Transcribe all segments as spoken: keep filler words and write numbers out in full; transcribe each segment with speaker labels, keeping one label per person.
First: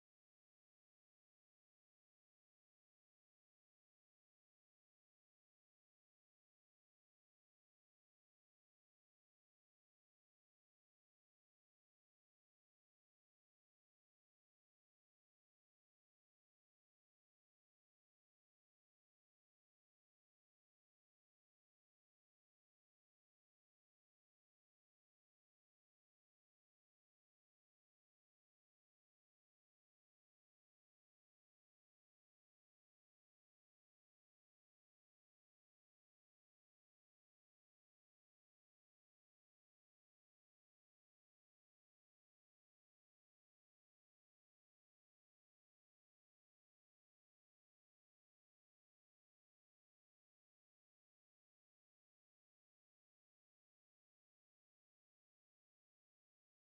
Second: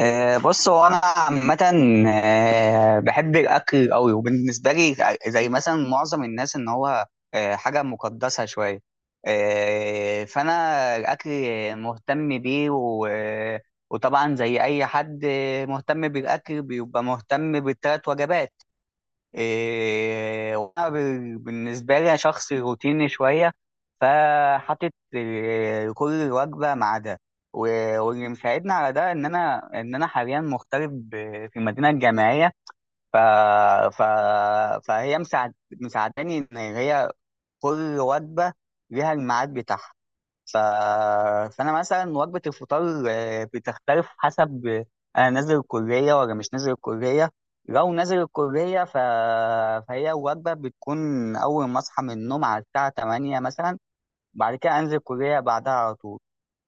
Speaker 1: آه، بص هو انا عامه آه، بحب الاكل قوي. وبالنسبه لي زي مثلا معظم الناس، ان هو آه، حاجه مقدسه شويه. آه، فانا الاكل مهتم بيه و- وطبعا زي اي حد مهتم بالاكل بيبقى مهتم بالثلاث وجبات. إيه وأنا ب- بالنسبة لي أنا شخص روتيني شوية، فحاطط إيه، كل وجبة ميعادها. و- واللي مساعدني على ده إن أنا إن أنا حاليا مغترب ب- في المدينة الجامعية. ف... ف... فهي مساعد... مساعداني إن هي كل وجبة ليها الميعاد بتاعها. ف... فانا مثلا وجبه الفطار آه، بتختلف حسب آه، انا نازل الكليه ولا مش نازل الكليه. لو نازل الكليه ف... فهي وجبه بتكون اول ما اصحى من النوم على الساعه ثمانية مثلا، بعد كده انزل الكليه بعدها على طول.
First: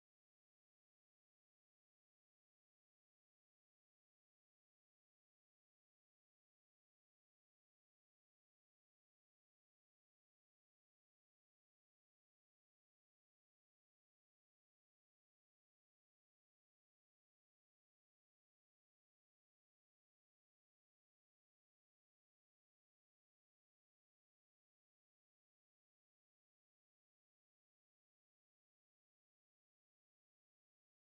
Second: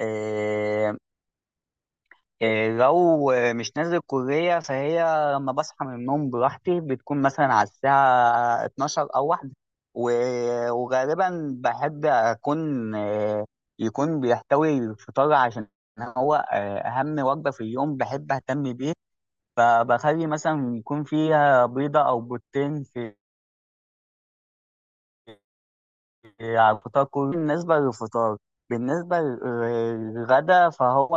Speaker 1: آه، إيه، لو مش نازل الكلية فهي لما بصحى من النوم براحتي بتكون مثلا على الساعة اتناشر أو واحدة. و- وغالبا بحب أكون آه، يكون بيحتوي الفطار، عشان هو آه، أهم وجبة في اليوم بحب أهتم بيه. فبخلي مثلا يكون فيها بيضة أو بيضتين في آه، على الفطار كله. بالنسبة للفطار، بالنسبة للغدا فهو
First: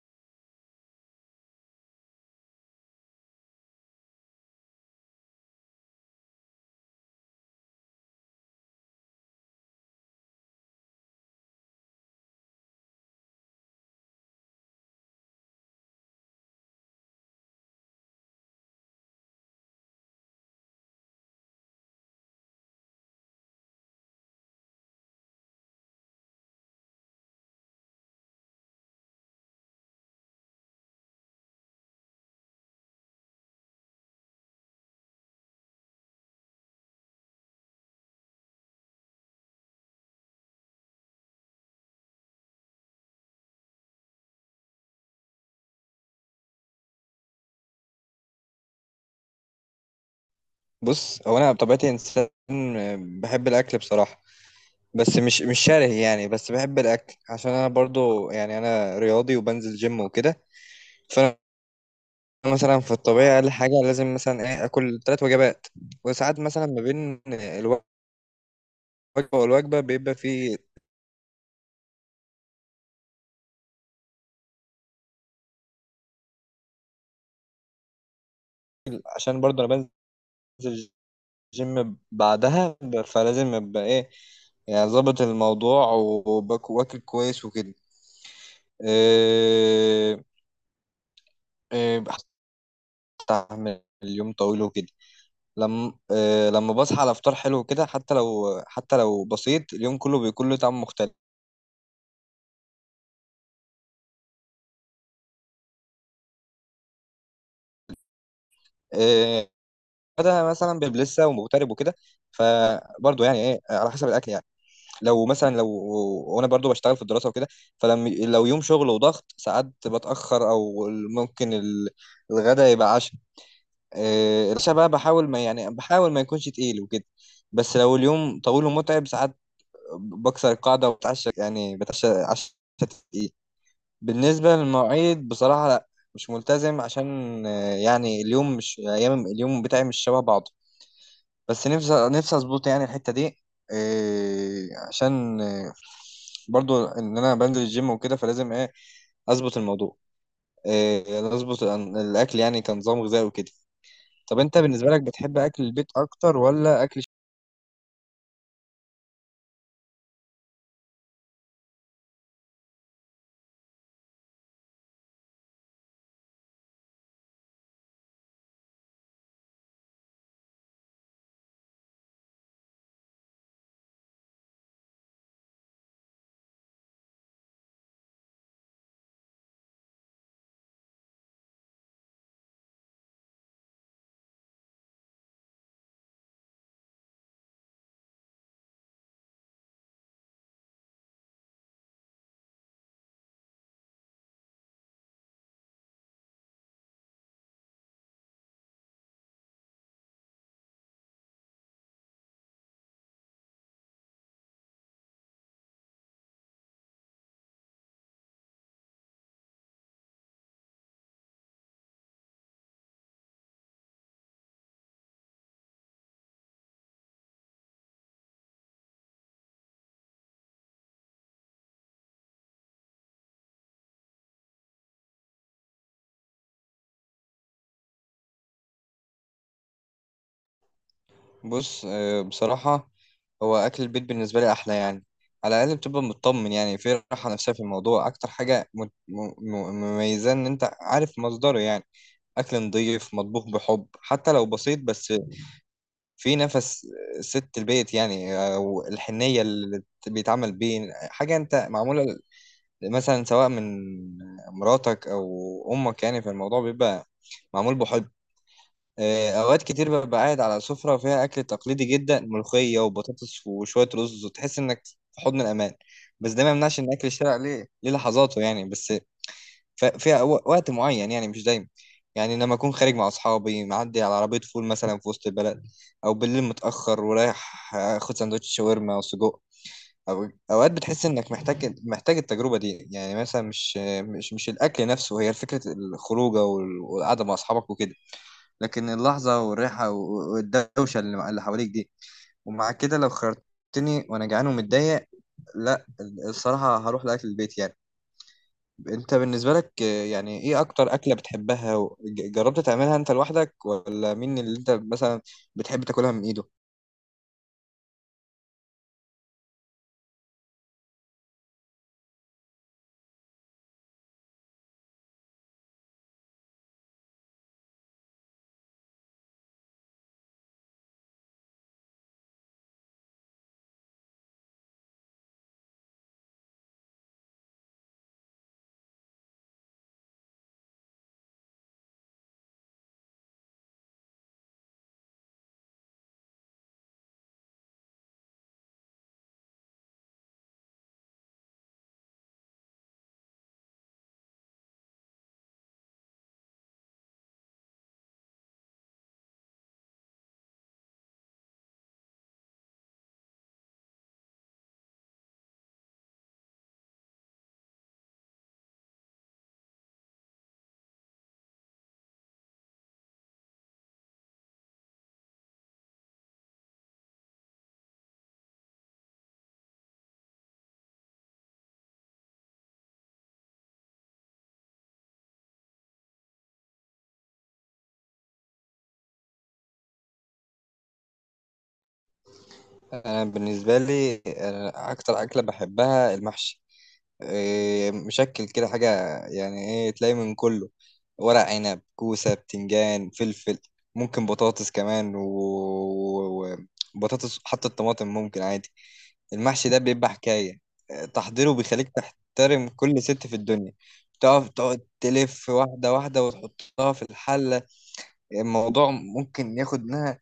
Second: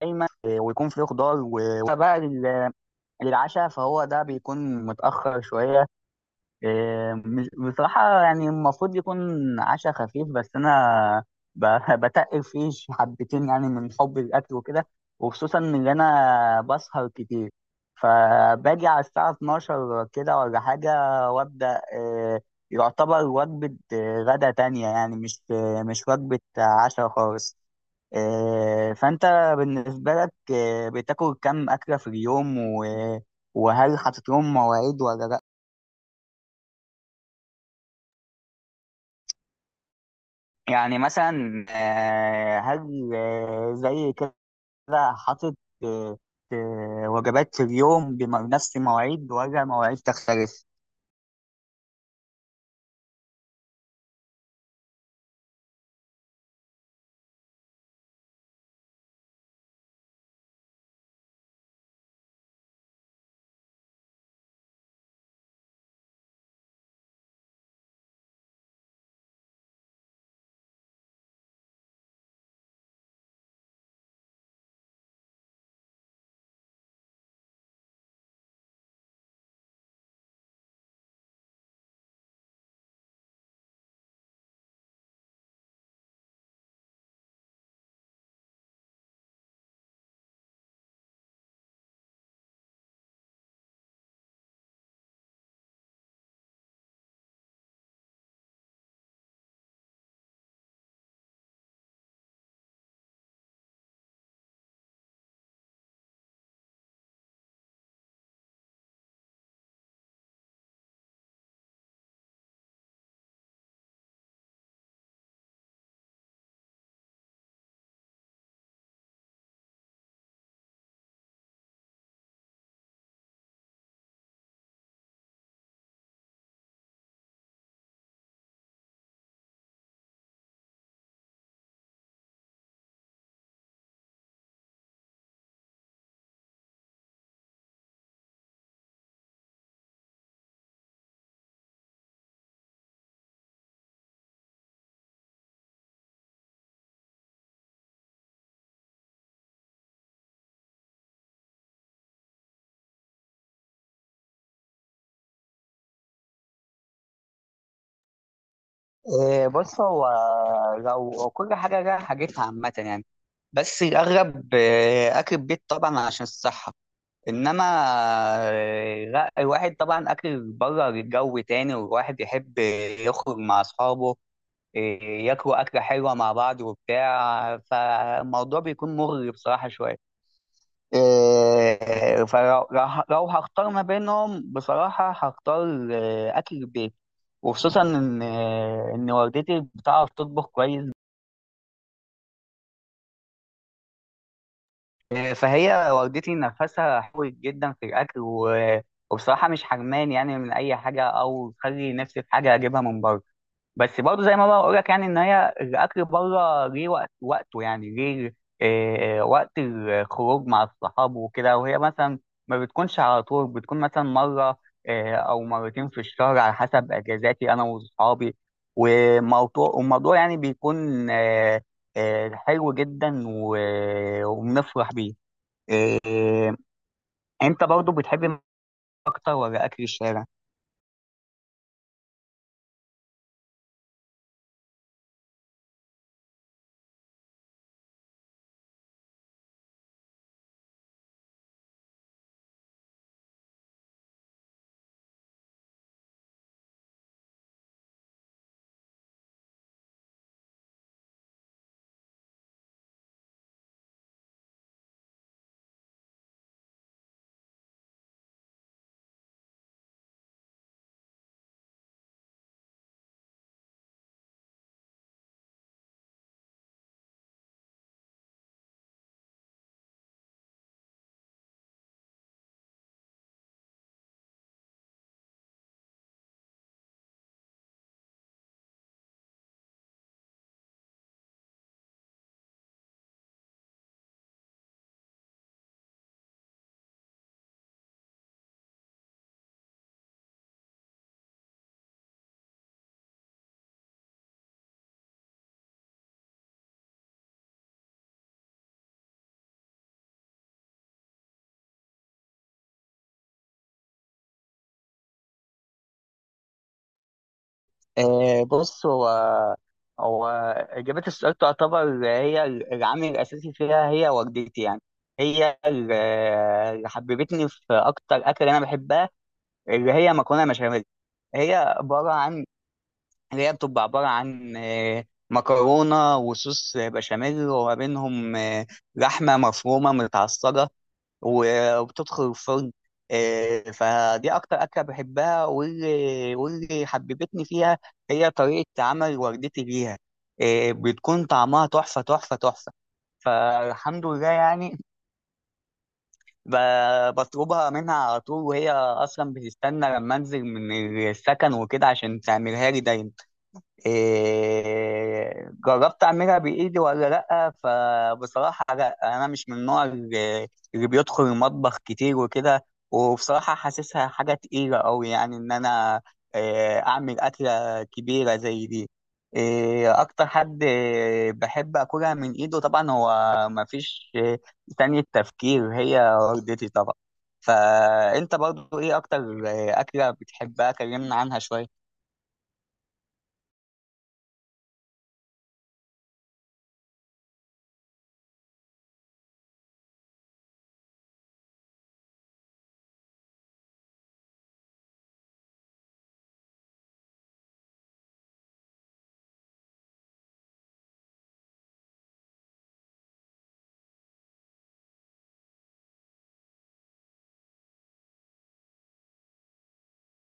Speaker 1: دايما آه، ويكون فيه خضار. و- وبقى للعشاء، فهو ده بيكون متأخر شوية. إيه، مش- بصراحة يعني المفروض يكون عشاء خفيف، بس أنا ب- بتقل فيه ش- حبتين يعني من حب الأكل وكده. وخصوصا إن أنا بسهر كتير، فباجي على الساعة اتناشر كده ولا حاجة، وأبدأ إيه، يعتبر وجبة إيه، غدا تانية، يعني مش آه، مش وجبة عشاء خالص. إيه، فأنت بالنسبة لك إيه، بتاكل كم أكلة في اليوم و- وهل حاطط لهم مواعيد ولا لأ؟ يعني مثلا آه، هل آه، زي كده حاطط آه، آه، وجبات في اليوم بنفس المواعيد ولا مواعيد تختلف؟
Speaker 2: بص هو انا بطبيعتي انسان بحب الاكل بصراحه. بس مش مش شره، يعني بس بحب الاكل عشان انا برضو يعني انا رياضي وبنزل جيم وكده. فانا مثلا في الطبيعه اقل حاجه لازم مثلا ايه اكل ثلاث وجبات. وساعات مثلا ما بين الوجبه والوجبه بيبقى في، عشان برضو انا بنزل جيم بعدها ب- فلازم ابقى ايه، يعني ظابط الموضوع وباك- واكل كويس وكده. إيه، إيه، بستحمل اليوم طويل وكده. لما آه لما بصحى على فطار حلو كده، حتى لو حتى لو بسيط، اليوم كله بيكون له طعم مختلف. آه، ده مثلا بيبقى لسه ومغترب وكده، فبرضه يعني ايه على حسب الاكل يعني. لو مثلا لو وانا برضه بشتغل في الدراسه وكده، فلما لو يوم شغل وضغط ساعات بتاخر، او ممكن ال- الغدا يبقى عشاء. آه، العشاء بقى بحاول ما يعني بحاول ما يكونش تقيل وكده. بس لو اليوم طويل ومتعب ساعات، بكسر القاعده وبتعشى، يعني بتعشى عشاء تقيل. بالنسبة للمواعيد بصراحة لا، مش ملتزم، عشان آه، يعني اليوم، مش أيام، اليوم بتاعي مش شبه بعضه. بس نفسي نفسي أظبط يعني الحتة دي. آه، عشان آه، برضو إن أنا بنزل الجيم وكده، فلازم إيه، أظبط الموضوع. آه، أظبط الأن- الأكل، يعني كنظام غذائي وكده. طب أنت بالنسبة لك بتحب أكل البيت أكتر ولا أكل.
Speaker 1: آه، بص هو لو هو كل حاجة لها حاجتها عامة يعني، بس الأغلب آه، أكل البيت طبعا عشان الصحة. إنما آه، لا، الواحد طبعا أكل بره جو تاني، والواحد يحب يخرج مع أصحابه، إيه، ياكلوا أكلة حلوة مع بعض وبتاع. فالموضوع بيكون مغري بصراحة شوية. إيه، فلو لو لو هختار ما بينهم، بصراحة هختار آه، أكل البيت. وخصوصا إن آه، إن والدتي بتعرف تطبخ كويس. آه، فهي والدتي نفسها حلوة جدا في الأكل. و- وبصراحة مش حرمان يعني من أي حاجة، أو تخلي نفسي في حاجة أجيبها من بره. بس برضه زي ما بقول لك، يعني ان هي الاكل بره ليه وقت وقته، يعني ليه آه، آه، وقت الخروج مع الصحاب وكده. وهي مثلا ما بتكونش على طول، بتكون مثلا مره آه، او مرتين في الشهر، على حسب اجازاتي انا واصحابي. وموضوع والموضوع يعني بيكون آه، آه، حلو جدا. و- وبنفرح بيه. آه، آه، انت برضه بتحب اكتر ولا اكل الشارع؟
Speaker 2: بص، آه، بصراحة، هو أكل البيت بالنسبة لي أحلى يعني. على الأقل بتبقى مطمن، يعني في راحة نفسية في الموضوع. أكتر حاجة م- م- م- مميزة إن أنت عارف مصدره يعني. أكل نضيف مطبوخ بحب، حتى لو بسيط، بس في نفس ست البيت يعني، أو الحنية اللي بيتعمل بيه. حاجة أنت معمولة مثلا سواء من مراتك أو أمك، يعني فالموضوع بيبقى معمول بحب. آه، اوقات كتير ببقى قاعد على سفرة فيها اكل تقليدي جدا، ملوخية وبطاطس وشوية رز، وتحس انك في حضن الامان. بس ده ما يمنعش ان اكل الشارع ليه ليه لحظاته يعني، بس ف- فيها و- وقت معين يعني، مش دايما. يعني لما اكون خارج مع اصحابي، معدي على عربية فول مثلا في وسط البلد، او بالليل متأخر ورايح اخد سندوتش شاورما وسجق. أو أوقات بتحس إنك محتاج محتاج التجربة دي، يعني مثلا مش مش مش الأكل نفسه، هي فكرة الخروجة وال- والقعدة مع أصحابك وكده. لكن اللحظة والريحة و- والدوشة اللي اللي حواليك دي. ومع كده لو خيرتني وأنا جعان ومتضايق، لا، الصراحة هروح لأكل البيت يعني. أنت بالنسبة لك، آه، يعني إيه أكتر أكلة بتحبها و- ج- جربت تعملها أنت لوحدك، ولا مين اللي أنت مثلا بتحب تاكلها من إيده؟
Speaker 1: آه، بص هو هو إجابة السؤال تعتبر هي العامل الأساسي فيها، هي والدتي يعني. هي ال- اللي حببتني في أكتر أكل أنا بحبها، اللي هي مكرونة بشاميل. هي عبارة عن اللي هي بتبقى عبارة عن آه، مكرونة وصوص بشاميل، وما بينهم آه، لحمة مفرومة متعصجة. و- وبتدخل الفرن. آه، فدي اكتر اكله بحبها، واللي واللي حببتني فيها هي طريقه عمل والدتي ليها. آه، بتكون طعمها تحفه تحفه تحفه، فالحمد لله يعني. ب- بطلبها منها على طول، وهي اصلا بتستنى لما انزل من السكن وكده عشان تعملها لي دايما. إيه، جربت اعملها بايدي ولا لا؟ فبصراحه لا، انا مش من النوع اللي اللي بيدخل المطبخ كتير وكده. وبصراحه حاسسها حاجه تقيله قوي، يعني ان انا إيه، اعمل اكله كبيره زي دي. إيه، اكتر حد إيه، بحب اكلها من ايده طبعا هو، مفيش إيه، تاني التفكير، هي والدتي طبعا. فانت برضو ايه اكتر إيه، اكله بتحبها؟ كلمنا عنها شويه.
Speaker 2: أنا بالنسبة لي، أنا أكتر أكلة بحبها المحشي. إيه، مشكل كده حاجة يعني، إيه، تلاقي من كله، ورق عنب كوسة بتنجان فلفل، ممكن بطاطس كمان، وبطاطس حتى الطماطم ممكن عادي. المحشي ده بيبقى حكاية. إيه، تحضيره بيخليك تحترم كل ست في الدنيا. تقف تقعد تلف واحدة واحدة وتحطها في الحلة. الموضوع ممكن ياخد منها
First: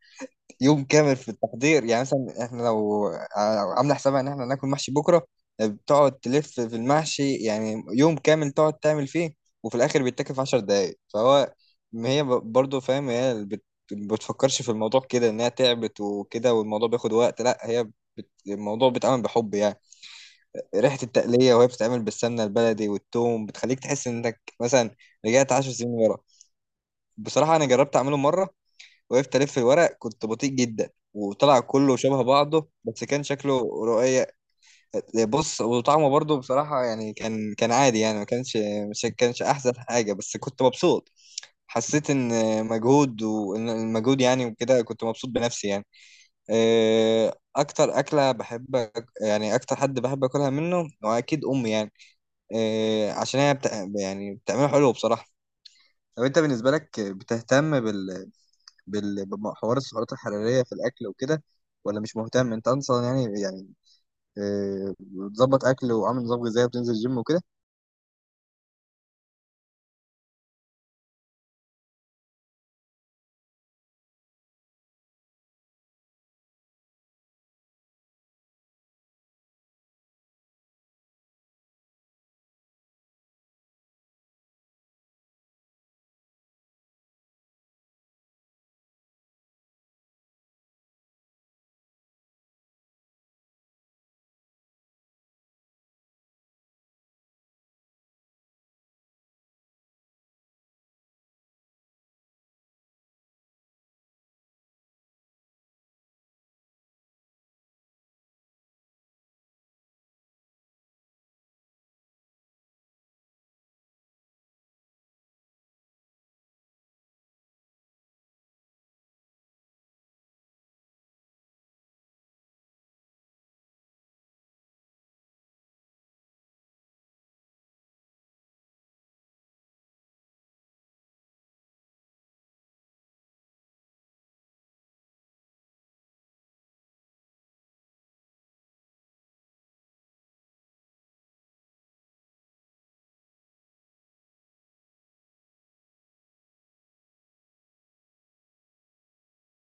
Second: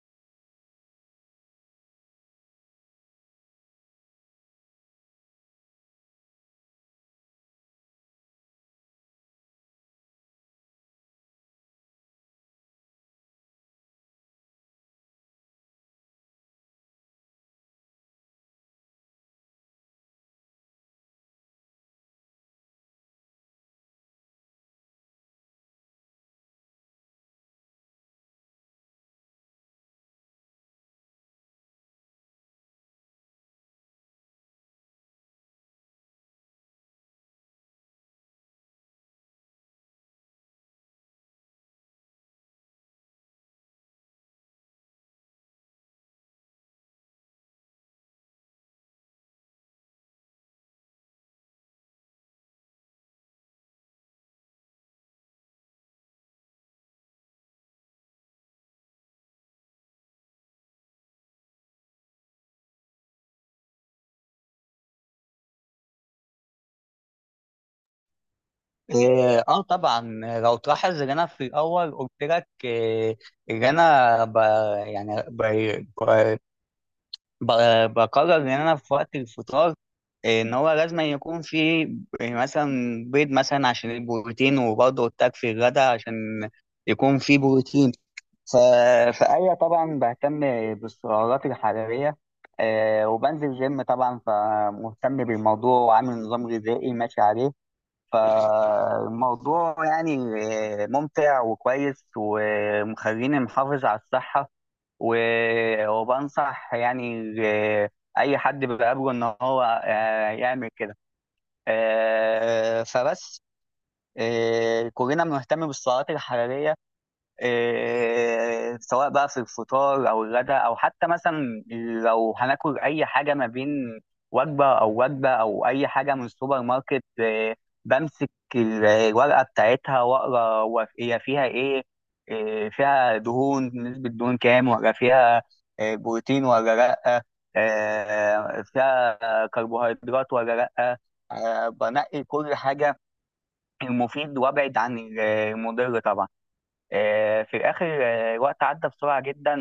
Speaker 2: يوم كامل في التحضير، يعني مثلا احنا لو ع- عامله حسابها ان احنا ناكل محشي بكره، بتقعد تلف في المحشي، يعني يوم كامل تقعد تعمل فيه. وفي الاخر بيتاكل في عشر دقايق، فهو، ما هي ب- برضه فاهم. هي بت- بتفكرش في الموضوع كده، انها تعبت وكده، والموضوع بياخد وقت، لا، هي بت... الموضوع بيتعمل بحب يعني. ريحه التقليه وهي بتتعمل بالسمنه البلدي والثوم، بتخليك تحس انك مثلا رجعت عشر سنين ورا. بصراحه انا جربت اعمله مره، وقفت الف الورق، كنت بطيء جدا، وطلع كله شبه بعضه، بس كان شكله رؤية. بص، وطعمه برضه بصراحة يعني كان كان عادي يعني، ما كانش مش كانش أحسن حاجة، بس كنت مبسوط. حسيت إن مجهود، وإن المجهود يعني وكده، كنت مبسوط بنفسي يعني. آه، أكتر أكلة بحب أك- يعني أكتر حد بحب أكلها منه، وأكيد أمي يعني. آه، عشان هي بتع- يعني بتعمله حلو بصراحة. طب أنت بالنسبة لك بتهتم بال بال- بحوار السعرات الحرارية في الأكل وكده، ولا مش مهتم أنت أصلا يعني؟ يعني آه، بتظبط أكل وعامل نظام غذائي وبتنزل جيم وكده.
Speaker 1: إيه، اه طبعا. لو تلاحظ ان انا في الاول قلت لك إيه، ان انا ب يعني ب ب- ب- بقرر ان انا في وقت الفطار إيه، ان هو لازم يكون في إيه، مثلا بيض، مثلا عشان البروتين. وبرضه قلت لك في الغداء عشان يكون في بروتين. ف... فأيوة طبعا بهتم بالسعرات الحرارية. آه، وبنزل جيم طبعا، فمهتم بالموضوع وعامل نظام غذائي ماشي عليه. فالموضوع يعني ممتع وكويس، ومخليني محافظ على الصحة. و- وبنصح يعني أي حد بقابله إن هو آه، يعمل كده. آه، فبس آه، كلنا بنهتم بالسعرات الحرارية. إيه، سواء بقى في الفطار او الغداء، او حتى مثلا لو هناكل اي حاجه ما بين وجبه او وجبه، او اي حاجه من السوبر ماركت، إيه، بمسك ال- الورقه بتاعتها واقرا هو هي فيها ايه. إيه، فيها دهون، نسبه دهون كام، ولا فيها إيه، بروتين ولا لا، إيه، فيها كربوهيدرات ولا لا. آه، بنقي كل حاجه، المفيد، وابعد عن المضر طبعا. آه، في الآخر آه، الوقت عدى بسرعة جدا،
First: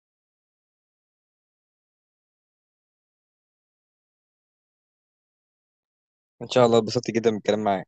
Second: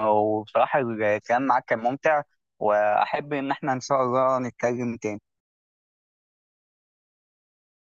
Speaker 1: وبصراحة الكلام معاك كان ممتع، وأحب إن احنا إن شاء الله نتكلم تاني.
Speaker 2: ان شاء الله، اتبسطت جدا بالكلام معاك.